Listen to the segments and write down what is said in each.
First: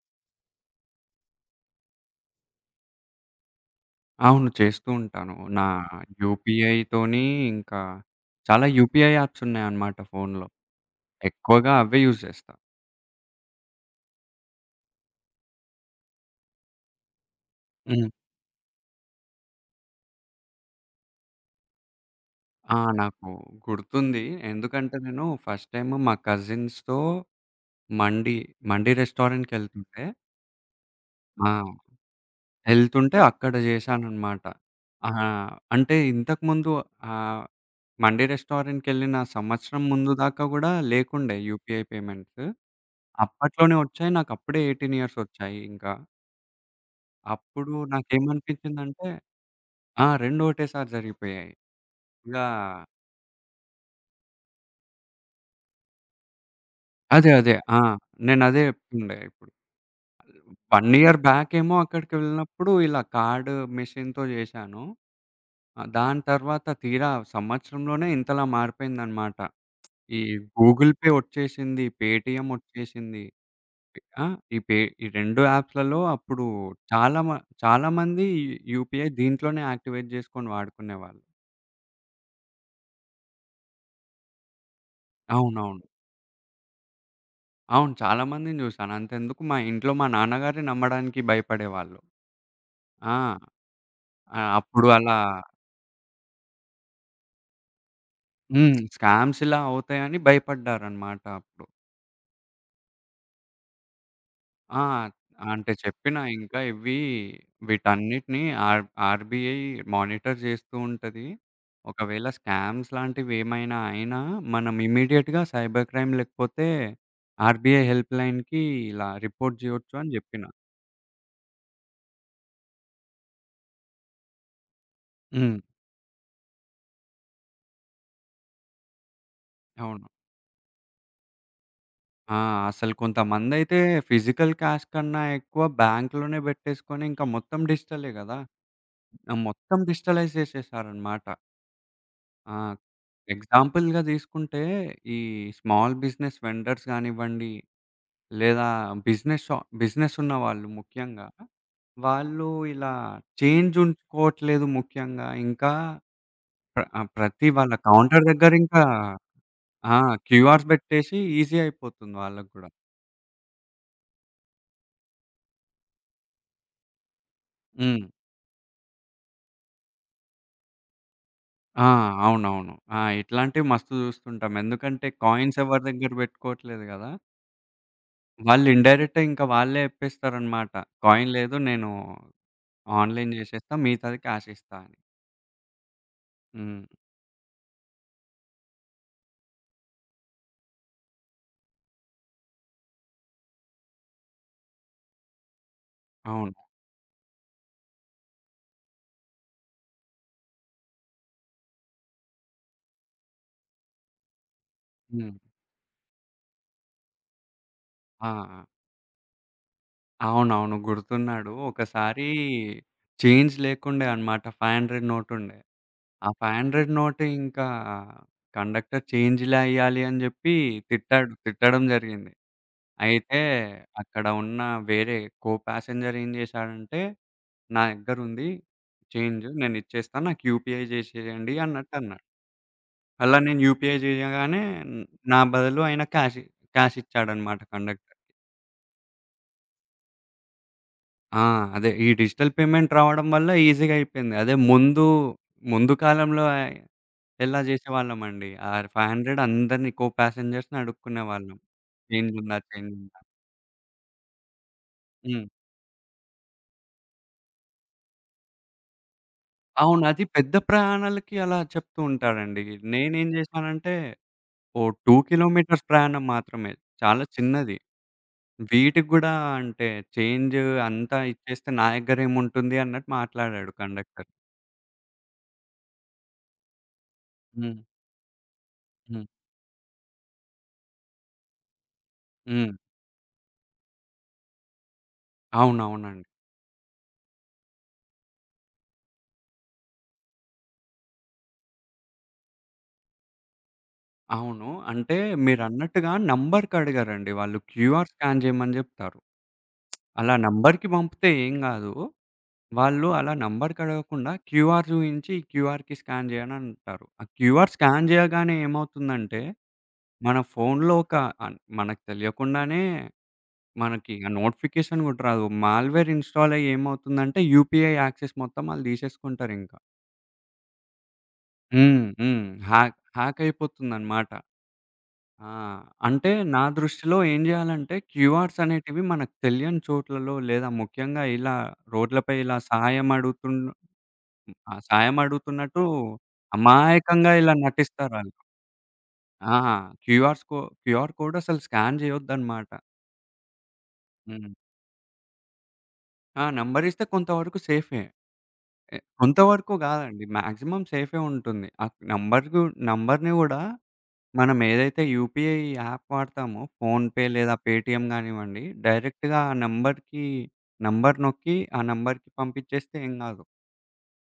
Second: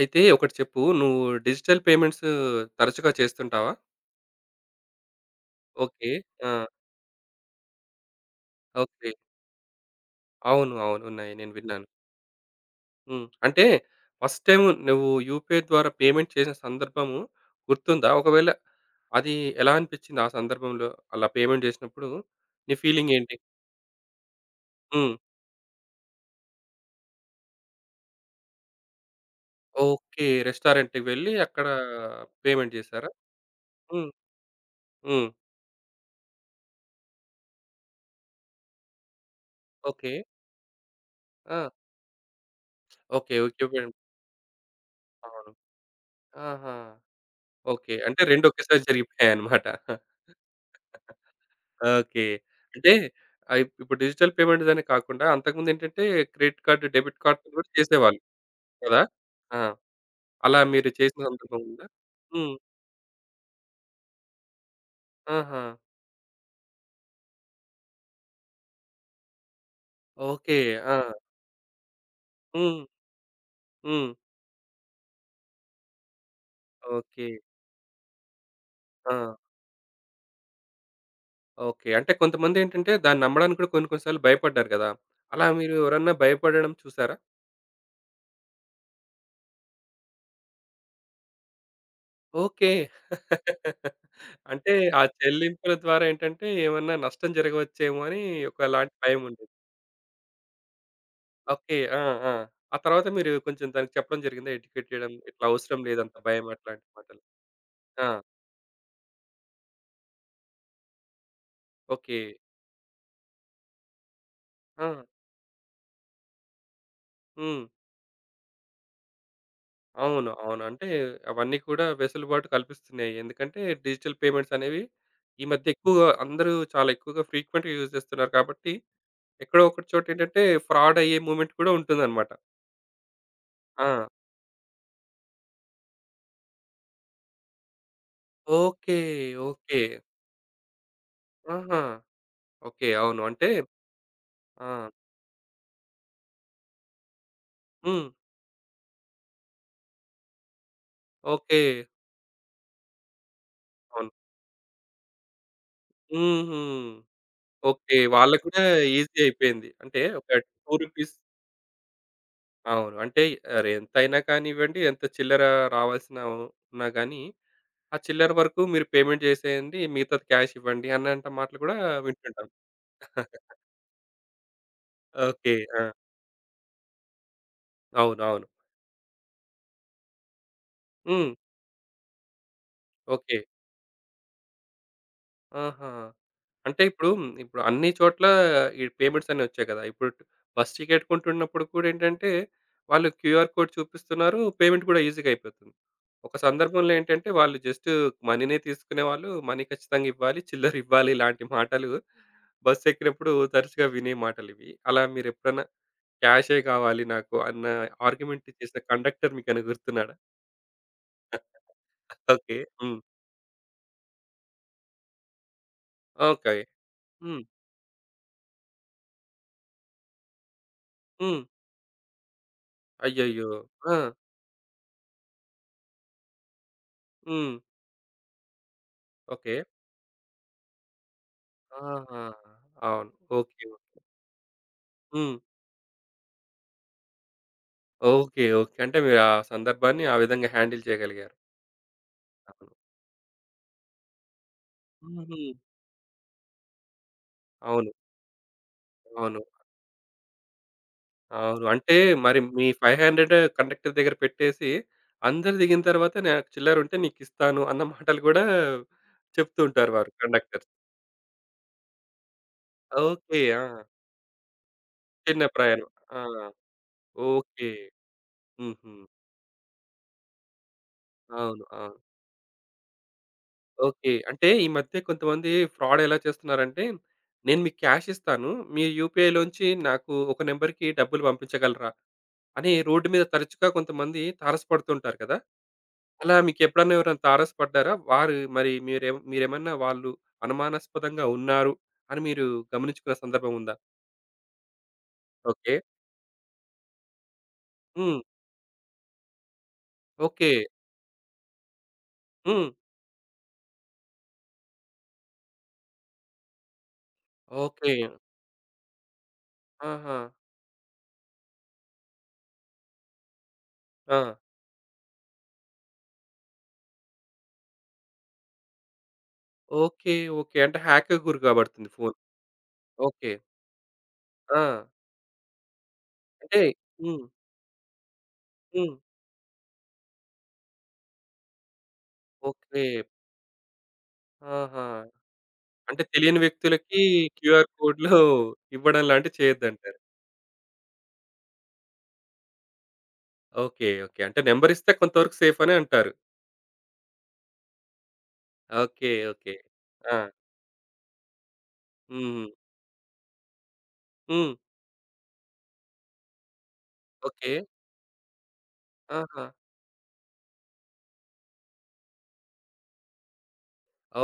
అయితే ఒకటి చెప్పు. నువ్వు డిజిటల్ పేమెంట్స్ తరచుగా చేస్తుంటావా? అవును. చేస్తూ ఉంటాను. నా ఓకే. ఆ! యూపీఐతోని ఇంకా చాలా యూపీఐ ఓకే. యాప్స్ ఉన్నాయన్నమాట ఫోనులో. అవును. అవును. ఉన్నాయి. నేను ఎక్కువగా విన్నాను. అవే యూజ్ చేస్తా. హ్మ్. అంటే ఫస్ట్ టైమ్ నువ్వు యూపీఐ ద్వారా పేమెంట్ చేసిన సందర్భము హ్మ్. గుర్తుందా? ఒకవేళ అది ఎలా అనిపిచ్చింది ఆ సందర్భంలో? అలా పేమెంట్ చేసినప్పుడు నీ ఆ! ఫీలింగ్ నాకు ఏంటి? గుర్తుంది. ఎందుకంటే హ్మ్. నేను ఫస్ట్ టైమ్ మా కజిన్స్‌తో మండి, మండి రెస్టారెంట్‌కెళ్తుంటే, ఓకే. రెస్టారెంట్‌కి వెళ్ళి ఆ, అక్కడ పేమెంట్ చేశారా? ఎళ్తుంటే అక్కడ హ్మ్. చేశానన్నమాట. ఆహా! హ్మ్. అంటే ఇంతకుముందు, ఆహ్, మండి రెస్టారెంట్‌కెళ్ళిన సంవత్సరం ఓకే. ముందు దాకా గూడా లేకుండే ఆ! UPI payments. ఓకే. ఓకే. అప్పట్లోనే వచ్చాయి. నాకప్పుడే 18 ఇయర్స్ అవును. వచ్చాయి ఇంకా. ఆహా! అప్పుడు ఓకే. అంటే 2 ఒకేసారి నాకేమనిపించిందంటే, జరిగిపోయాయన్నమాట. ఆ, 2 ఒకటేసారి జరిగిపోయాయి. ఓకే. ఇగా అంటే ఇప్పుడు డిజిటల్ పేమెంట్ అనే కాకుండా అంతకుముందేంటంటే క్రెడిట్ కార్డ్, డెబిట్ అదే. కార్డ్ అదే. కూడా ఆ! చేసేవాళ్ళు నేనదే కదా! చెప్తుండే ఇప్పుడు. ఆ! అలా 1 మీరు ఇయర్ చేసిన సందర్భం బ్యాకేమో ఉందా? హ్మ్. అక్కడికెళ్ళినప్పుడు ఇలా కార్డ్ మెషిన్‌తో చేశాను. ఆహా! దాని తర్వాత తీరా సంవత్సరంలోనే ఇంతలా మారిపోయిందనమాట. ఈ ఓకే. గూగుల్ ఆ! పే వచ్చేసింది, పేటీఎం హ్మ్. వచ్చేసింది. హ్మ్. ఆ! ఈ పే ఈ 2 యాప్స్‌లలో అప్పుడు చాలా ఓకే. మ చాలా మంది యూపీఐ ఆ! దీంట్లోనే యాక్టివేట్ చేసుకొని వాడుకునేవాళ్ళు. ఓకే. అంటే కొంతమందేంటంటే దాన్ని నమ్మడానికి కూడా కొన్ని కొన్ని సార్లు భయపడ్డారు కదా! అలా మీరు అవునవును. ఎవరన్నా భయపడడం చూసారా? అవును. చాలా మందిని జూశాను. అంతెందుకు, మా ఇంట్లో మా నాన్నగారే నమ్మడానికి భయపడేవాళ్ళు. ఓకే. ఆ! అంటే అప్పుడు ఆ అలా, చెల్లింపుల ద్వారా ఏంటంటే ఏమన్నా నష్టం జరగవచ్చేమో అని హ్మ్, ఒకలాంటి స్కామ్స్ భయముండేది. ఇలా అవుతాయని భయపడ్డారనమాట అప్పుడు. ఓకే. ఆ! ఆ! ఆ తర్వాత మీరు కొంచెం దానికి చెప్పడం జరిగిందా? ఆ! ఎడ్యుకేట్ చేయడం ఇట్లా అంటే అవసరం లేదంత చెప్పినా భయం ఇంకా అట్లాంటి ఇవి, మాటలు. ఆ! వీటన్నిటిని ఆర్‌బీఐ మానిటర్ జేస్తూ ఉంటది. ఓకే. ఒకవేళ స్కామ్స్ లాంటివేమైనా అయినా మనం ఆ! ఇమ్మీడియేట్‌గా సైబర్ క్రైమ్ లేకపోతే హ్మ్. ఆర్‌బీఐ హెల్ప్‌లైన్‌కి ఇలా రిపోర్ట్ జేయొచ్చు అని అవును. జెప్పిన. అవును. అంటే అవన్నీ కూడా వెసులుబాటు కల్పిస్తున్నాయి. ఎందుకంటే డిజిటల్ పేమెంట్స్ అనేవి ఈ హ్మ్. మధ్య ఎక్కువగా అందరూ చాలా ఎక్కువగా ఫ్రీక్వెంట్‌గా యూజ్ చేస్తున్నారు కాబట్టి ఎక్కడో ఒక చోట అవును. ఏంటంటే ఫ్రాడ్ అయ్యే మూవ్‌మెంట్ కూడా ఉంటుందన్నమాట. ఆ! అసలు కొంతమందైతే ఆ! ఫిజికల్ క్యాష్ కన్నా ఎక్కువ బ్యాంక్‌లోనే బెట్టేసుకొని ఇంకా మొత్తం డిజిటలే గదా! ఓకే. ఆ! మొత్తం ఓకే. డిజిటలైజ్ జేసేశారనమాట. ఆహా! ఆ! ఓకే. అవును. అంటే ఎగ్జాంపుల్‌గా దీసుకుంటే ఆ! ఈ స్మాల్ బిజినెస్ వెండర్స్ గానివ్వండి, హ్మ్. లేదా బిజినెస్ షా బిజినెస్ ఉన్నవాళ్ళు ముఖ్యంగా, ఓకే. వాళ్ళు ఇలా చేంజ్ అవును. ఉంచుకోవట్లేదు ముఖ్యంగా. ఇంకా హుహు. ప్రతి వాళ్ళ ఓకే. కౌంటర్ వాళ్ళకి కూడా దగ్గరింకా, ఈజీ అయిపోయింది. ఆ, అంటే ఒక క్యూఆర్స్ రూ. 2. బెట్టేసి ఈజీ అయిపోతుంది వాళ్ళకి గూడా. అవును. అంటే అరే ఎంతైనా కానివ్వండి, ఎంత చిల్లర రావాల్సిన ఉన్నా గానీ, ఆ హ్మ్. చిల్లర వరకు మీరు పేమెంట్ చేసేయండి. మిగతాది క్యాష్ ఇవ్వండి అన్నంట మాటలు కూడా ఆ! వింటుంటాం. అవునవును. ఆ! ఇట్లాంటివి మస్తు జూస్తుంటాం. ఎందుకంటే ఓకే. కాయిన్స్ ఆ! ఎవరి దగ్గర బెట్టుకోవట్లేదు గదా! అవునవును. వాళ్ళు ఇండైరెక్ట్‌గా ఇంకా వాళ్ళే జెప్పేస్తారనమాట. హ్మ్. కాయిన్ లేదు, నేను ఆన్‌లైన్ ఓకే. జేసేస్తా, మిగతాది క్యాష్ ఇస్తా అని. ఆహా! హ్మ్. అంటే ఇప్పుడు ఇప్పుడు అన్ని చోట్ల ఈ పేమెంట్స్ అన్నీ వచ్చాయి కదా! ఇప్పుడు బస్ టికెట్ కొంటున్నప్పుడు కూడా ఏంటంటే, వాళ్ళు క్యూఆర్ కోడ్ చూపిస్తున్నారు. పేమెంట్ కూడా ఈజీగా అయిపోతుంది. ఒక అవును. సందర్భంలో ఏంటంటే, వాళ్ళు జస్ట్ మనీనే తీసుకునేవాళ్ళు. మనీ ఖచ్చితంగా ఇవ్వాలి. చిల్లర ఇవ్వాలి. ఇలాంటి మాటలు బస్సు ఎక్కినప్పుడు తరచుగా వినే మాటలివి. అలా హ్మ్. మీరెప్పుడన్నా క్యాషే కావాలి నాకు అన్న ఆ! ఆర్గ్యుమెంట్ ఆ! చేసిన కండక్టర్ మీకేమైనా గుర్తున్నాడా? అవునవును. గుర్తున్నాడు. ఒకసారి ఓకే. హ్మ్. చేంజ్ లేకుండే అన్నమాట. 500 నోట్ ఉండే. ఆ ఓకే. 500 నోట్ హ్మ్. ఇంకా కండక్టర్ చేంజ్‌లే ఇయ్యాలి అని జెప్పి తిట్టాడు. హ్మ్. తిట్టడం జరిగింది. అయితే అయ్యయ్యో! ఆ! అక్కడ ఉన్న వేరే కో ప్యాసెంజర్ ఏం చేశాడంటే, హ్మ్. "నా దగ్గరుంది, చేంజ్ ఓకే. నేనిచ్చేస్తా, నాకు యూపీఐ చేసేయండి" అన్నట్టు ఆహా! అన్నాడు. అవును. అలా నేను ఓకే. UPI okay. చేయగానే న- హ్మ్. నా బదులు ఆయన క్యాష్ క్యాష్ ఇచ్చాడన్నమాట కండక్టర్. ఓకే. ఓకే. అంటే మీరు ఆ సందర్భాన్ని ఆ విధంగా హ్యాండిల్ చేయగలిగారు. ఆ! అదే ఈ డిజిటల్ అవును. పేమెంట్ రావడం వల్ల ఈజీగా అయిపోయింది. అదే ముందు, హుహు. ముందు కాలంలో ఎలా అవును. చేసేవాళ్ళమండి. ఆ అవును. 500 అందరిని కో ప్యాసెంజర్స్‌ని అడుక్కునేవాళ్ళం. అవును. అంటే చేంజ్ మరి ఉందా? మీ చేంజ్ ఉందా? 500 కండక్టర్ దగ్గర పెట్టేసి, హ్మ్. అందరు దిగిన తర్వాత నాకు చిల్లరుంటే నీకిస్తాను అన్న మాటలు గూడా చెప్తూ ఉంటారు అవును. వారు అది పెద్ద కండక్టర్స్. ప్రయాణాలకి అలా చెప్తూ ఉంటాడండి. నేనేం ఓకే. ఆ! జేశానంటే, ఓ 2 చిన్న కిలోమీటర్స్ ప్రయాణం. ఆ! ప్రయాణం మాత్రమే. చాలా ఓకే. చిన్నది. హుహు. వీటికి గూడా అంటే చేంజ్ అంతా అవును. ఇచ్చేస్తే నా అవును. దగ్గర ఏముంటుంది అన్నట్టు మాట్లాడాడు ఓకే. కండక్టర్. అంటే ఈ మధ్య కొంతమంది ఫ్రాడ్ ఎలా చేస్తున్నారంటే, నేను హ్మ్. మీకు క్యాష్ ఇస్తాను. మీ హ్మ్. యూపీఐలోంచి నాకు ఒక నంబర్‌కి డబ్బులు పంపించగలరా? అని హ్మ్. రోడ్డు మీద తరచుగా కొంతమంది తారసపడుతుంటారు కదా! అవునవునండి. అలా మీకెప్పుడన్నా ఎవరైనా తారసపడ్డారా? వారు మరి మీరేమన్నా వాళ్ళు అనుమానాస్పదంగా ఉన్నారు అని మీరు గమనించుకున్న సందర్భం ఉందా? అవును. అంటే ఓకే. మీరన్నట్టుగా నంబర్‌కడిగారండి వాళ్ళు. క్యూఆర్ హ్మ్. స్కాన్ జేయమని జెప్తారు. అలా ఓకే. నంబర్‌కి పంపితే ఏం గాదు. హ్మ్. వాళ్ళు అలా నంబర్ కడగకుండా క్యూఆర్ చూయించి, ఈ క్యూఆర్‌కి స్కాన్ చేయండి అంటారు. ఆ క్యూఆర్ ఓకే. స్కాన్ చేయగానే ఏమవుతుందంటే, ఆహా! మన ఫోన్‌లో ఒక, మనకు తెలియకుండానే మనకి ఆ! ఆ నోటిఫికేషన్ కూడా రాదు. మాల్‌వేర్ ఇన్‌స్టాల్ అయ్యి ఏమవుతుందంటే, యూపీఐ యాక్సెస్ మొత్తం ఆళ్ళు తీసేసుకుంటారింకా. ఓకే. ఓకే. అంటే హ్యాక్‌కి గురి కాబడుతుంది హ్మ్. ఫోను. హ్మ్. Hack okay. హ్యాక్ అయిపోతుందనమాట. ఆ! ఆ! అంటే నా అంటే దృష్టిలో హ్మ్. ఏం చేయాలంటే, క్యూఆర్స్ హ్మ్. అనేటివి మనకు తెలియని చోట్లలో, లేదా ముఖ్యంగా ఇలా రోడ్లపై ఇలా ఓకే. సహాయం అడుగుతున్న, ఆ, ఆహా! సాయం అడుగుతున్నట్టు అంటే తెలియని వ్యక్తులకి అమాయకంగా ఇలా క్యూఆర్ కోడ్‌లు నటిస్తారాళ్ళు. ఇవ్వడం లాంటివి ఆ! చేయొద్దంటారు. క్యూఆర్స్ కో క్యూఆర్ కోడ్ అసలు స్కాన్ చేయొద్దనమాట. ఓకే. ఓకే. అంటే హ్మ్. నంబరిస్తే కొంతవరకు సేఫ్ అనే అంటారు. ఆ! నంబరిస్తే కొంతవరకు సేఫే. ఓకే. ఓకే. కొంతవరకు ఆ! గాదండి, మాక్సిమం సేఫే ఉంటుంది. ఆ నంబర్ హ్మ్. గు నంబర్‌ని గూడా హ్మ్. మనం ఏదైతే యూపీఐ యాప్ వాడతామో ఫోన్‌పే ఓకే. లేదా పేటీఎం గానివ్వండి, డైరెక్ట్‌గా ఆహా! ఆ నంబర్‌కి, నంబర్ నొక్కి ఆ నంబర్‌కి పంపించేస్తే ఏం గాదు.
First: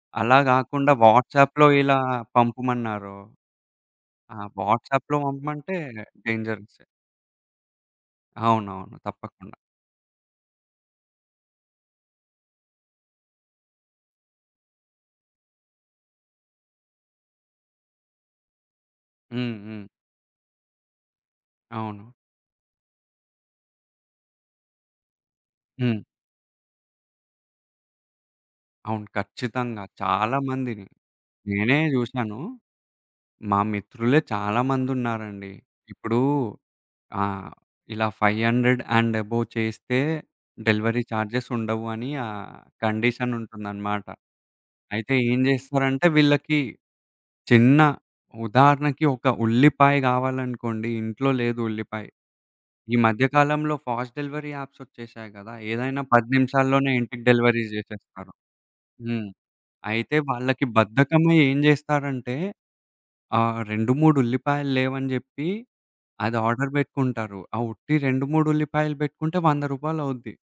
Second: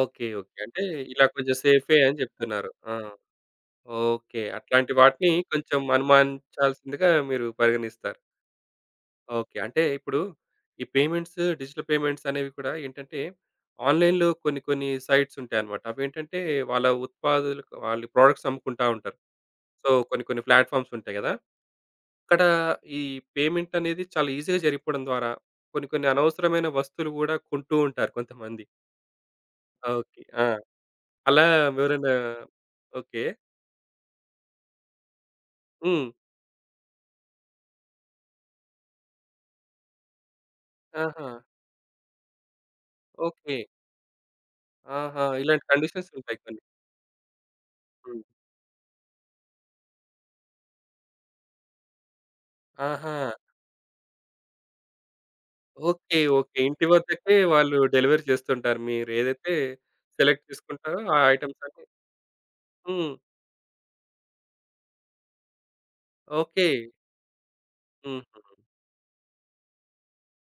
ఓకే. అలా ఓకే. అంటే గాకుండా ఇలా కొంచెం వాట్సాప్‌లో ఇలా సేఫే అని చెప్తున్నారు. ఆ! పంపమన్నారో, ఆ, ఓకే. అట్లాంటి వాట్సాప్‌లో వాటిని పంపమంటే కొంచెం డేంజరసే. అనుమానించాల్సిందిగా మీరు పరిగణిస్తారు. అవునవును. తప్పకుండా. ఓకే. అంటే ఇప్పుడు ఈ పేమెంట్స్, డిజిటల్ పేమెంట్స్ అనేవి కూడా ఏంటంటే, ఆన్‌లైన్‌లో కొన్ని కొన్ని సైట్స్ ఉంటాయన్నమాట. అవేంటంటే వాళ్ళ ఉత్పాదులకు వాళ్ళు ప్రొడక్ట్స్ అమ్ముకుంటా ఉంటారు. హ్మ్. హ్మ్. సో, కొన్ని కొన్ని ప్లాట్‌ఫార్మ్స్ ఉంటాయి గదా! అవును. అక్కడ ఈ పేమెంట్ అనేది చాలా ఈజీగా జరిగిపోవడం ద్వారా కొన్ని హ్మ్. కొన్ని అనవసరమైన వస్తువులు గూడా కొంటూ ఉంటారు కొంతమంది. అవును. ఖచ్చితంగా. ఓకే. చాలా ఆ! మందిని. అలా నేనే ఎవరైనా జూశాను. ఓకే. మా మిత్రులే చాలా మందున్నారండి. హ్మ్. ఇప్పుడు, ఆ, ఇలా 500 అండ్ అబోవ్ చేస్తే డెలివరీ ఆహా! చార్జెస్ ఉండవు అని ఆ కండిషన్ ఓకే. ఉంటుందన్నమాట. అయితే ఆహా! ఏం ఇలాంటి జేస్తారంటే కండిషన్స్ ఉంటాయి వీళ్ళకి, కొన్ని. చిన్న హ్మ్. ఉదాహరణకి, ఒక ఉల్లిపాయ గావాలనుకోండి, ఇంట్లో లేదు ఉల్లిపాయ. ఈ ఆహా! మధ్య కాలంలో ఫాస్ట్ డెలివరీ యాప్సొచ్చేశాయి గదా! ఏదైనా ఓకే. 10 ఓకే. ఇంటి నిమిషాల్లోనే ఇంటికి వద్దకే డెలివరీ వాళ్ళు డెలివరీ జేసేస్తారు. చేస్తుంటారు. హ్మ్. మీరేదైతే అయితే సెలెక్ట్ వాళ్ళకి చేసుకుంటారో ఆ బద్ధకమై ఏం ఐటెమ్స్ అన్నీ. జేస్తారంటే, హ్మ్. 2, 3 ఉల్లిపాయలు లేవని జెప్పి అది ఓకే. ఆర్డర్ బెట్టుకుంటారు. ఆ ఉట్టి 2, హుహు. 3 ఉల్లిపాయలు బెట్టుకుంటే రూ. 100 అవుద్ది.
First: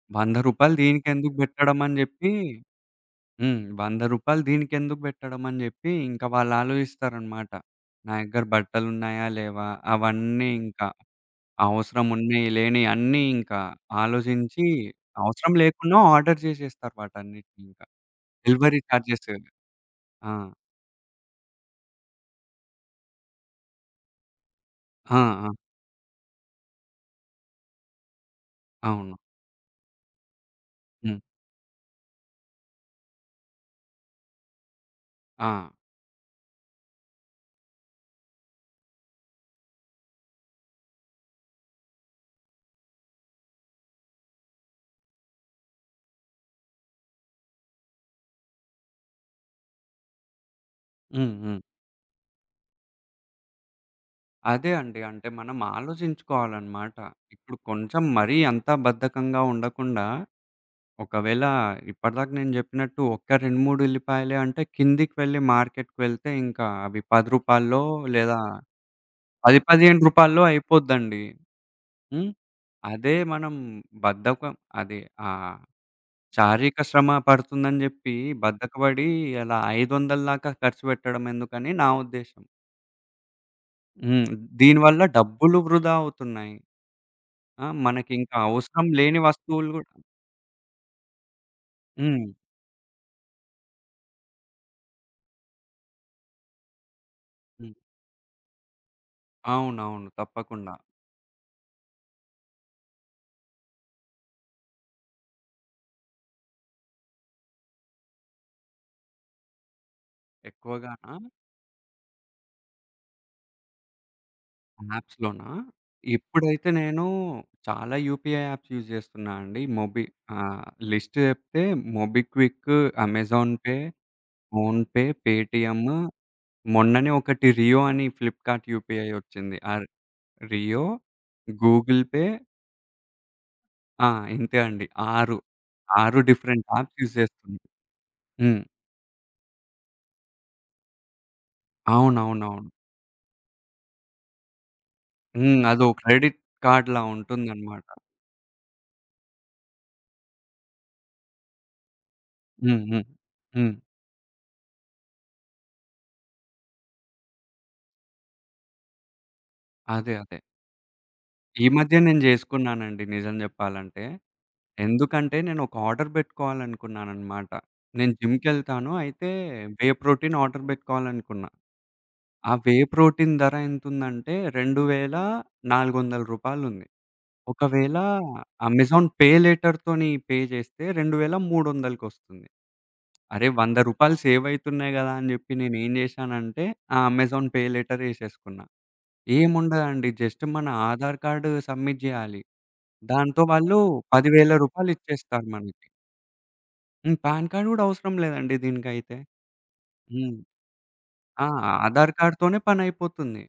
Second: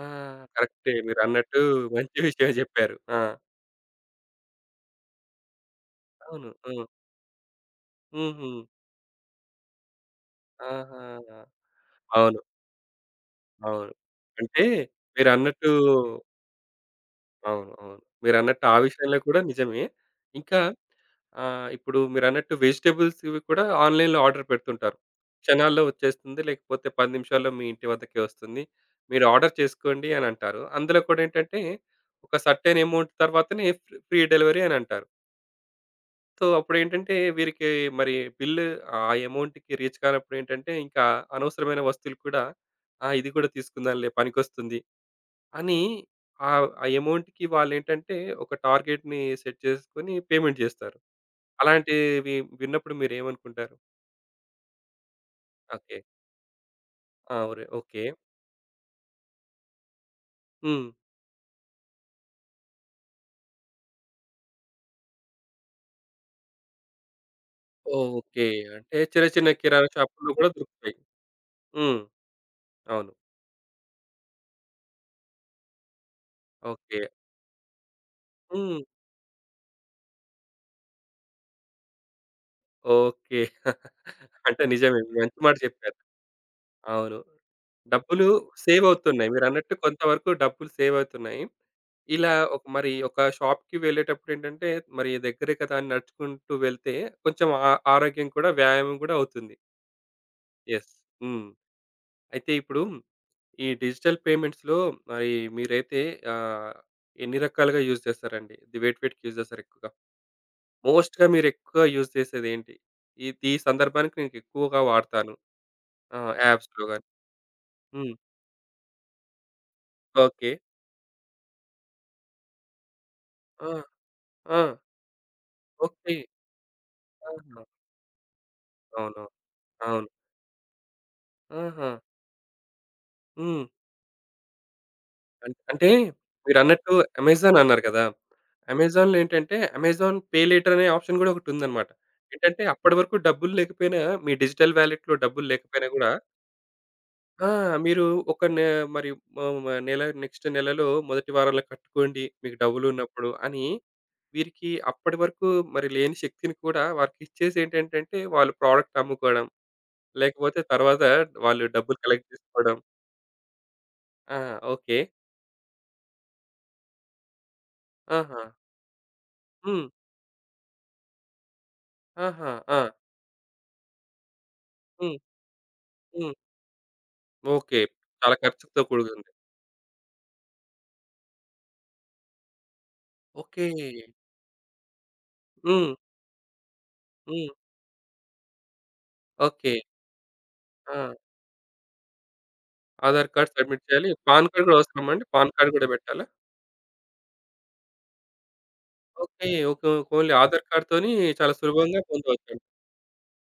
ఆ! రూ. 100 కరెక్టే. దీనికెందుకు మీరన్నట్టు బెట్టడం అని మంచి జెప్పి, విషయమే జెప్పారు. ఆ! హ్మ్. రూ. 100 దీనికెందుకు బెట్టడం అని జెప్పి ఇంకా అవును. హ్మ్. వాళ్ళాలోచిస్తారనమాట. నా దగ్గర హుహు. బట్టలున్నాయా? లేవా? అవన్నీ ఇంక. ఆహా! అవసరం అవును. ఉన్నయి, లేనియి అన్నీ ఇంకా అవును. అంటే ఆలోచించి అవసరం మీరన్నట్టు లేకున్నా ఆర్డర్ చేసేస్తారు అవును. వాటన్నిటినింకా. అవును. మీరన్నట్టు ఆ డెలివరీ విషయంలో చార్జెస్. కూడా నిజమే. ఆ! ఇంకా ఆ! ఇప్పుడు మీరన్నట్టు వెజిటబుల్స్ ఇవి కూడా ఆన్‌లైన్‌లో ఆర్డర్ పెడుతుంటారు. ఆ! ఆ! క్షణాల్లో వచ్చేస్తుంది. లేకపోతే 10 నిమిషాల్లో మీ ఇంటి వద్దకే వస్తుంది. అవును. మీరు ఆర్డర్ చేసుకోండి అని అంటారు. అందులో హ్మ్. కూడా ఏంటంటే ఒక సర్టెన్ అమౌంట్ తర్వాతనే ఫ్రీ ఫ్రీ డెలివరీ అని అంటారు. ఆ! సో, అప్పుడేంటంటే వీరికి మరి బిల్లు ఆ అమౌంట్‌కి రీచ్ కానప్పుడు ఏంటంటే ఇంకా అనవసరమైన వస్తువులు కూడా ఆ! ఇది కూడా తీసుకుందాంలే పనికొస్తుంది అని ఆ అమౌంట్‌కి వాళ్ళేంటంటే ఒక టార్గెట్‌ని సెట్ చేసుకొని పేమెంట్ చేస్తారు. హ్మ్. హ్మ్. అలాంటివి విన్నప్పుడు మీరేమనుకుంటారు? అదే అండి. అంటే మనం ఓకే. ఆలోచించుకోవాలనమాట. ఆ! ఇప్పుడు ఒరే కొంచెం ఓకే. మరీ అంత బద్ధకంగా ఉండకుండా, హ్మ్. ఒకవేళ ఇప్పటిదాకా నేను జెప్పినట్టు ఒక్క 2, 3 ఎల్లిపాయలే అంటే కిందికి వెళ్ళి మార్కెట్‌కి వెళ్తే ఇంకా అవి రూ. 10లో, లేదా ఓకే. అంటే చిన్న రూ. చిన్న 10, రూ. కిరాణా షాపుల్లో 15లో కూడా దొరుకుతాయి. అయిపోద్దండి. హ్మ్. హ్మ్. అవును. అదే మనం బద్ధకం, అదే, ఆహ్, శారీరక ఓకే. శ్రమ పడుతుందని జెప్పి హ్మ్. బద్ధకబడి అలా 500 దాకా ఖర్చు పెట్టడం ఎందుకని నా ఉద్దేశ్యం. ఓకే. హ్మ్. అంటే నిజమే. దీనివల్ల మంచి మాట డబ్బులు వృధా చెప్పారు. అవుతున్నాయి. అవును. ఆ! డబ్బులు మనకింకా సేవ్ అవసరం లేని అవుతున్నాయి. వస్తువులు మీరన్నట్టు గూడా. కొంతవరకు డబ్బులు సేవ్ అవుతున్నాయి. హ్మ్. ఇలా ఒక మరి ఒక షాప్‌కి వెళ్ళేటప్పుడు ఏంటంటే మరి దగ్గరే కదా! అని నడుచుకుంటూ వెళ్తే కొంచెం హ్మ్. ఆ ఆరోగ్యం కూడా వ్యాయామం కూడా అవుతుంది. అవునవును. తప్పకుండా. యెస్. హ్మ్. అయితే ఇప్పుడు ఈ డిజిటల్ పేమెంట్స్‌లో మరి మీరైతే ఆహ్, ఎన్ని రకాలుగా యూజ్ చేస్తారండి? వేటి వేటికి యూజ్ చేస్తారు ఎక్కువగా? ఎక్కువగానా? మోస్ట్‌గా మీరెక్కువగా యూజ్ చేసేదేంటి? ఇది ఈ ఈ సందర్భానికి నేనెక్కువగా వాడతాను. యాప్స్‌లోనా? ఆ! ఇప్పుడైతే యాప్స్‌లో నేను గాని. చాలా హ్మ్. యూపీఐ యాప్స్ యూజ్ చేస్తున్నా అండి. ఓకే. ఆహ్, లిస్ట్ జెప్తే మొబిక్విక్, అమెజాన్ ఆ! పే, ఆ! PhonePe, Paytm. ఓకే. మొన్ననే ఒకటి ఆహా! 'రియో' అని ఫ్లిప్‌కార్ట్ యూపీఐ అవునవును. వచ్చింది. ఆ అవును. 'రియో', ఆహా! Google pay. హ్మ్. ఆ! ఇంతే అండి. 6, అంటే 6 డిఫరెంట్ మీరన్నట్టు యాప్స్ యూజ్ అమెజాన్ చేస్తుంది. అన్నారు కదా! హ్మ్. అమెజాన్‌లో ఏంటంటే అమెజాన్ పే లేటర్ అనే ఆప్షన్ కూడా ఒకటుందన్నమాట. ఏంటంటే అవునవునవును. అప్పటి వరకు డబ్బులు లేకపోయినా మీ డిజిటల్ వాలెట్‌లో డబ్బులు హ్మ్. అదో లేకపోయినా కూడా క్రెడిట్ కార్డ్‌లా ఆ! ఉంటుందన్నమాట. మీరు ఒక నె మరి ఆహ్, మ నెల నెక్స్ట్ నెలలో మొదటి వారంలో కట్టుకోండి. మీకు హ్మ్. హ్మ్. డబ్బులున్నప్పుడు అని హ్మ్. వీరికి అప్పటి వరకు మరి లేని శక్తిని కూడా వారికిచ్చేసి ఏంటంటంటే వాళ్ళు ప్రోడక్ట్ అమ్ముకోవడం. అదే. అదే. లేకపోతే తర్వాత వాళ్ళు ఈ మధ్య డబ్బులు నేను కలెక్ట్ చేసుకోవడం. చేసుకున్నానండి నిజం చెప్పాలంటే. ఆ! ఓకే. ఎందుకంటే నేను ఒక ఆర్డర్ పెట్టుకోవాలనుకున్నానన్నమాట. నేను ఆహా! జిమ్‌కెళ్తాను. అయితే హ్మ్. వే ప్రోటీన్ ఆర్డర్ పెట్టుకోవాలనుకున్నా. ఆ ఆహా! వే ఆ! ప్రోటీన్ ధర ఎంతుందంటే రూ. హ్మ్. 2400 హ్మ్. రూపాయలుంది. ఓకే. ఒకవేళ చాలా ఖర్చుతో అమెజాన్ పే కూడుకుంది. లేటర్‌తోని పే చేస్తే 2300కొస్తుంది. అరే! రూ. ఓకే. 100 సేవ్ అయితున్నాయి గదా! అని జెప్పి హ్మ్. నేనేం జేశానంటే ఆ హ్మ్. అమెజాన్ పే లేటర్ ఏసేసుకున్నా. ఓకే. ఏముండదండి. జస్ట్ మన ఆ! ఆధార్ కార్డ్ సబ్మిట్ జేయాలి. ఆధార్ దాంతో కార్డ్ వాళ్ళు సబ్మిట్ చేయాలి. పాన్ 10,000 కార్డ్ కూడా అవసరమా అండి? రూపాయలిచ్చేస్తారు పాన్ కార్డ్ మనకి. కూడా పెట్టాలా? హ్మ్. పాన్ కార్డ్ గూడా అవసరం లేదండి దీనికైతే. ఓకే. ఓకే. ఓకే. ఓన్లీ హ్మ్. ఆధార్ కార్డ్‌తోని ఆ! చాలా సులభంగా ఆధార్ కార్డ్‌తోనే పొందవచ్చండి. పనయిపోతుంది.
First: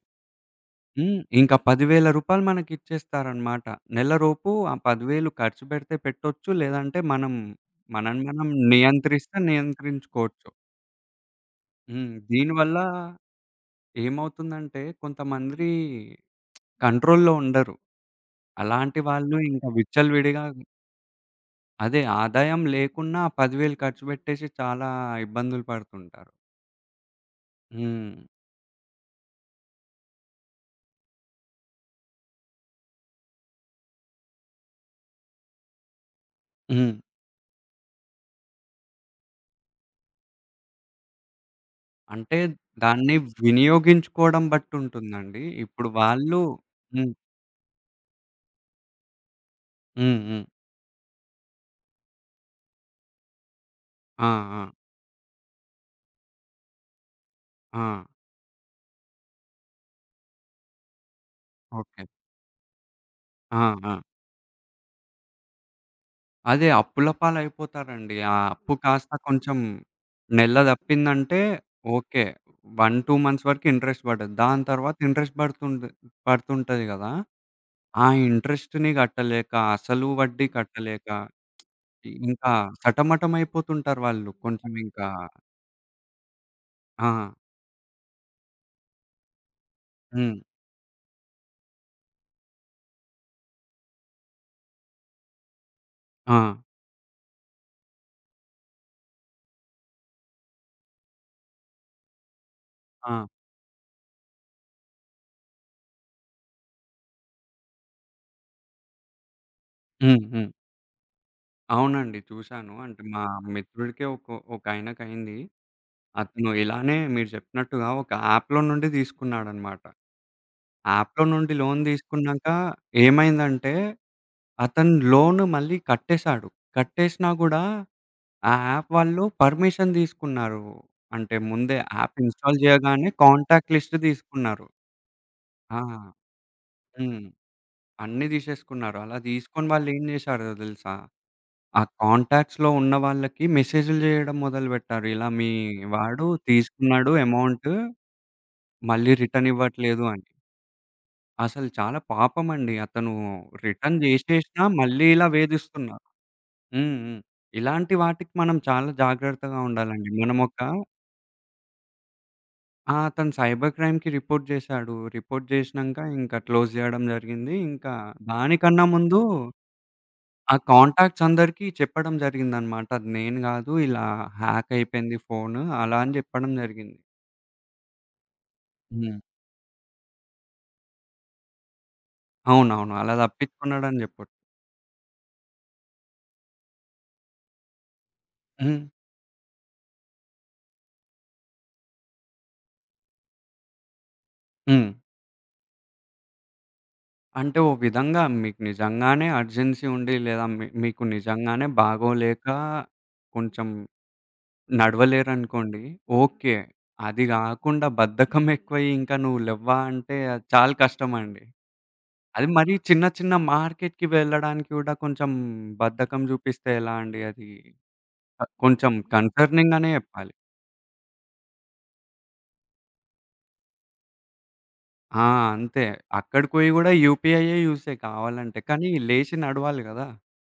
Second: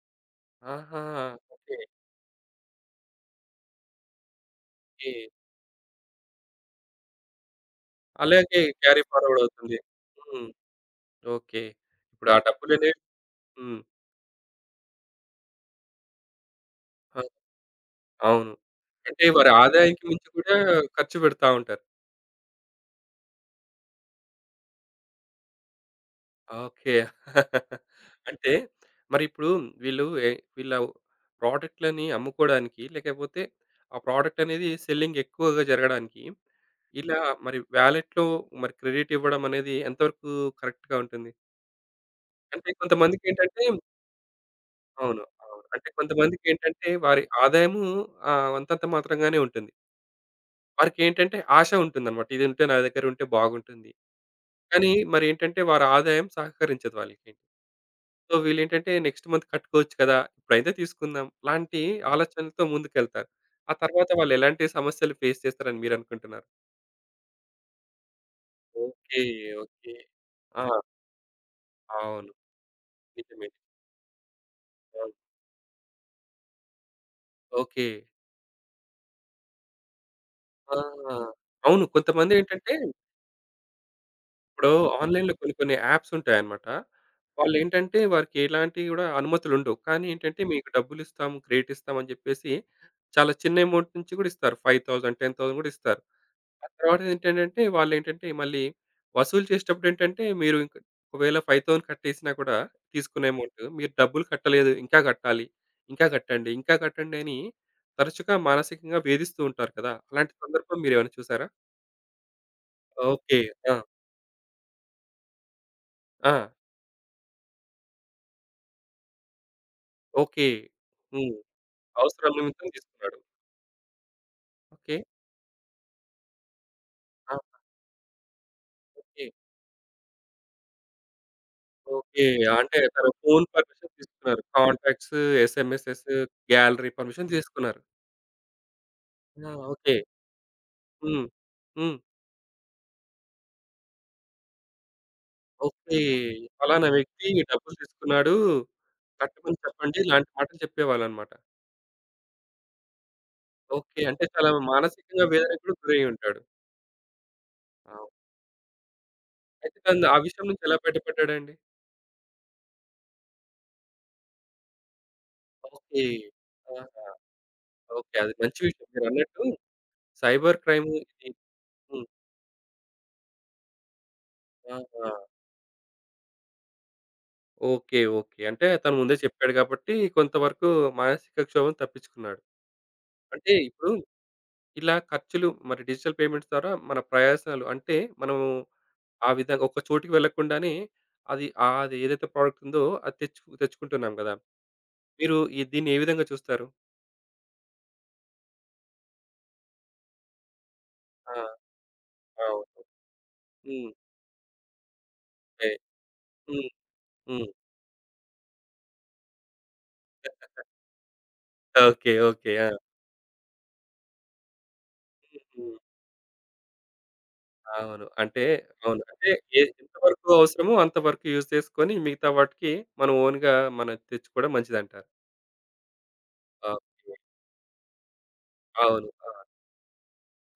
ఆహా! హ్మ్. ఇంకా రూ. ఓకే. 10,000 మనకిచ్చేస్తారనమాట. నెలలోపు ఆ ఓకే. 10,000 ఖర్చు పెడితే పెట్టొచ్చు. లేదంటే మనం, మనని మనం అలాగే క్యారీ నియంత్రిస్తే ఫార్వర్డ్ అవుతుంది. నియంత్రించుకోవచ్చు. హ్మ్. ఓకే. హ్మ్. ఇప్పుడు ఆ దీనివల్ల డబ్బులనేవి హ్మ్. ఏమవుతుందంటే కొంతమంది ఆ! కంట్రోల్‌లో ఉండరు. అవును. అలాంటి అంటే వాళ్ళు వారి ఇంకా ఆదాయానికి మించి విచ్చలవిడిగా, కూడా ఖర్చు పెడతా ఉంటారు. అదే, ఆదాయం లేకున్నా 10,000 ఖర్చు పెట్టేసి చాలా ఇబ్బందులు పడుతుంటారు. ఓకే. హ్మ్. అంటే మరిప్పుడు వీళ్ళు ఎ వీళ్ళ ప్రాడక్ట్‌లని అమ్ముకోవడానికి లేకపోతే ఆ ప్రాడక్ట్ అనేది సెల్లింగ్ ఎక్కువగా జరగడానికి హ్మ్. ఇలా మరి వాలెట్‌లో మరి క్రెడిట్ ఇవ్వడం అనేది ఎంతవరకు కరెక్ట్‌గా ఉంటుంది? అంటే అంటే దాన్ని కొంతమందికేంటంటే వినియోగించుకోవడం బట్టి అవును. ఉంటుందండి. అవును. ఇప్పుడు అంటే వాళ్ళు, కొంతమందికేంటంటే హ్మ్, వారి ఆదాయము అంతంత మాత్రంగానే ఉంటుంది. హ్మ్, హ్మ్, వారికేంటంటే ఆశ ఉంటుందన్నమాట. ఇది ఉంటే నా దగ్గర ఉంటే బాగుంటుంది. ఆ! ఆ! కానీ మరేంటంటే వారి ఆదాయం సహకరించదు వాళ్ళకి. ఆ! సో, వీళ్ళేంటంటే నెక్స్ట్ మంత్ కట్టుకోవచ్చు కదా! ఇప్పుడైతే తీసుకుందాం. లాంటి ఓకే. ఆలోచనలతో ముందుకెళ్తారు. ఆ! ఆ ఆ! తర్వాత వాళ్ళెలాంటి సమస్యలు ఫేస్ చేస్తారని మీరనుకుంటున్నారు? అదే అప్పుల పాలైపోతారండి. ఆ అప్పు కాస్త ఓకే. కొంచెం ఓకే. నెల ఆ! తప్పిందంటే, ఓకే, అవును. 1, 2 మంత్స్ నిజమే. వరకు ఇంట్రెస్ట్ పడదు. దాని తర్వాత అవును. ఇంట్రెస్ట్ పడుతుంది, పడుతుంటది కదా! ఓకే. ఆ ఇంట్రెస్ట్‌ని కట్టలేక, అసలు వడ్డీ ఆ! కట్టలేక, అవును. ఇంకా కొంతమందేంటంటే సటమటమైపోతుంటారు వాళ్ళు. కొంచెం ఇప్పుడు ఇంకా, ఆన్‌లైన్‌లో కొన్ని కొన్ని యాప్స్ ఉంటాయన్నమాట. ఆ, వాళ్ళేంటంటే వారికి ఎలాంటివి గూడా అనుమతులు ఉండవు. కానీ హ్మ్, ఏంటంటే మీకు డబ్బులిస్తాం, క్రెడిట్ ఇస్తాం అని చెప్పేసి చాలా చిన్న అమౌంట్ నుంచి గూడా ఇస్తారు. 5,000, 10,000 గూడా ఇస్తారు. ఆ, ఆ తర్వాత ఏంటంటే వాళ్ళేంటంటే మళ్ళీ వసూలు చేసేటప్పుడు ఏంటంటే మీరు ఇంక ఒకవేళ 5,000 కట్టేసినా కూడా ఆ, తీసుకున్న అమౌంట్ మీరు డబ్బులు కట్టలేదు. ఇంకా కట్టాలి, ఇంకా కట్టండి, ఇంకా కట్టండి అని తరచుగా మానసికంగా వేధిస్తూ ఉంటారు కదా! హ్మ్, అలాంటి హ్మ్. సందర్భం మీరేమైనా చూసారా? అవునండి. చూశాను. అంటే మా ఓకే. ఆ! మిత్రుడికే ఒకాయనకయింది. ఆ! అతను ఇలానే మీరు చెప్పినట్టుగా ఒక యాప్‌లో నుండి తీసుకున్నాడనమాట. ఓకే. యాప్‌లో హ్మ్. నుండి లోన్ అవసరం తీసుకున్నాక నిమిత్తం తీసుకున్నాడు. ఏమైందంటే, అతను ఓకే. లోన్ మళ్ళీ కట్టేశాడు. కట్టేసినా ఆ! గూడా ఆ యాప్ వాళ్ళు ఓకే. పర్మిషన్ తీసుకున్నారు. అంటే ముందే యాప్ ఓకే. ఇన్‌స్టాల్ అంటే తన చేయగానే ఫోను కాంటాక్ట్ పర్మిషన్ లిస్ట్ తీసుకున్నారు. తీసుకున్నారు. కాంటాక్ట్స్, ఆ! ఎస్ఎంఎసెస్, గ్యాలరీ హ్మ్. పర్మిషన్ తీసుకున్నారు. అన్నీ తీసేసుకున్నారు. అలా ఆ! తీసుకొని ఓకే. వాళ్ళేం చేశారో తెలుసా? హ్మ్. ఆ హ్మ్. కాంటాక్ట్స్‌లో ఉన్న వాళ్ళకి మెసేజ్‌లు చేయడం మొదలుపెట్టారు. ఇలా మీ ఓకే. వాడు ఫలానా తీసుకున్నాడు వ్యక్తి అమౌంట్, డబ్బులు తీసుకున్నాడు. మళ్ళీ రిటర్న్ కట్టమని చెప్పండి. ఇవ్వట్లేదు అని. ఇలాంటి మాటలు చెప్పేవాళ్ళనమాట. అసలు చాలా పాపమండి. అతను రిటర్న్ ఓకే. అంటే చాలా జేసేసినా మళ్ళీ మానసికంగా ఇలా వేదనకు కూడా వేధిస్తున్నారు. గురయ్యి ఉంటాడు. హ్మ్. హ్మ్. ఇలాంటి అవును. వాటికి మనం చాలా జాగ్రత్తగా అయితే తను ఉండాలండి. ఆ విషయం మనమొక, నుంచి ఎలా బయటపడ్డాడండి? ఆ, అతను సైబర్ క్రైమ్‌కి రిపోర్ట్ జేశాడు. రిపోర్ట్ జేసినంక ఓకే. ఇంకా క్లోజ్ జేయడం ఆహా! జరిగింది. ఇంకా ఓకే. అది మంచి దానికన్నా విషయం ముందు మీరన్నట్టు ఆ సైబర్ క్రైమ్ కాంటాక్ట్స్ ఇది. అందరికీ హ్మ్. చెప్పడం జరిగిందనమాట. అది నేను గాదు, ఇలా హ్యాక్ ఆహా! అయిపోయింది ఫోను అలా అని జెప్పడం జరిగింది. ఓకే. ఓకే. అంటే తను ముందే హ్మ్. చెప్పాడు కాబట్టి కొంతవరకు మానసిక క్షోభం తప్పించుకున్నాడు. అవునవును. అలా అంటే ఇప్పుడు తప్పించుకున్నాడని జెప్పొచ్చు. ఇలా ఖర్చులు మరి డిజిటల్ పేమెంట్స్ ద్వారా మన ప్రయాసాలు అంటే మనము హ్మ్. ఆ విధంగా ఒక చోటికి వెళ్ళకుండానే అది అది ఏదైతే ప్రొడక్ట్ ఉందో అది తెచ్చుకుంటున్నాం గదా! హ్మ్. మీరు ఈ దీన్ని ఏ విధంగా చూస్తారు? అంటే ఓ విధంగా మీకు నిజంగానే అర్జెన్సీ ఉండి, లేదా మీకు ఆ! నిజంగానే బాగోలేక అవును. కొంచెం హ్మ్. ఏ నడవలేరనుకోండి. ఓకే. హ్మ్. అది హ్మ్. గాకుండా బద్ధకం ఎక్కువై, ఇంకా నువ్వు లెవ్వా అంటే, అది చాలా కష్టమండి. ఓకే. అది ఓకే. ఆ! మరీ చిన్న చిన్న మార్కెట్‌కి వెళ్ళడానికి గూడా కొంచెం హ్మ్. బద్ధకం జూపిస్తే ఎలా అండి అది? అవును. అంటే కొంచెం అవును. అంటే ఏ కన్సర్నింగ్ అనే ఎంతవరకు జెప్పాలి. అవసరమో అంతవరకు యూజ్ చేసుకొని మిగతా వాటికి మనం ఓన్‌గా మనం తెచ్చుకోవడం మంచిదంటారు. ఆ! అంతే. అక్కడికి పోయి గూడా ఓకే. యూపీఐయే యూజ్ చేయి కావాలంటే. కానీ అవును. ఆ! లేషి నడవాలి గదా!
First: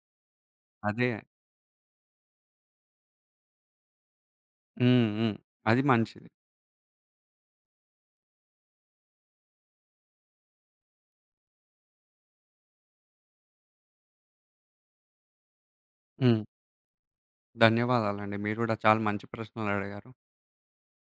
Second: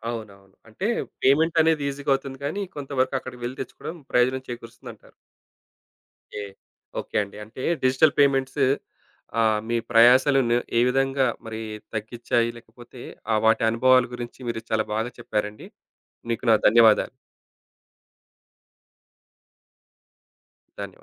అవునవును. అంటే అదే. పేమెంట్ అనేది ఈజీగా అవుతుంది కానీ, కొంతవరకు అక్కడికి వెళ్లి తెచ్చుకోవడం ప్రయోజనం హ్మ్. చేకూరుస్తుందంటారు. హ్మ్. అది మంచిది. ఓకే. ఓకే అండి. అంటే డిజిటల్ పేమెంట్స్ మీ ప్రయాసాలను ఏ విధంగా మరి తగ్గించాయి? లేకపోతే ఆ వాటి అనుభవాల గురించి మీరు చాలా బాగా చెప్పారండి. హ్మ్. మీకు నా ధన్యవాదాలు. ధన్యవాదాలండి. మీరు గూడా చాలా మంచి ప్రశ్నలడిగారు. ధన్యవాదాలు.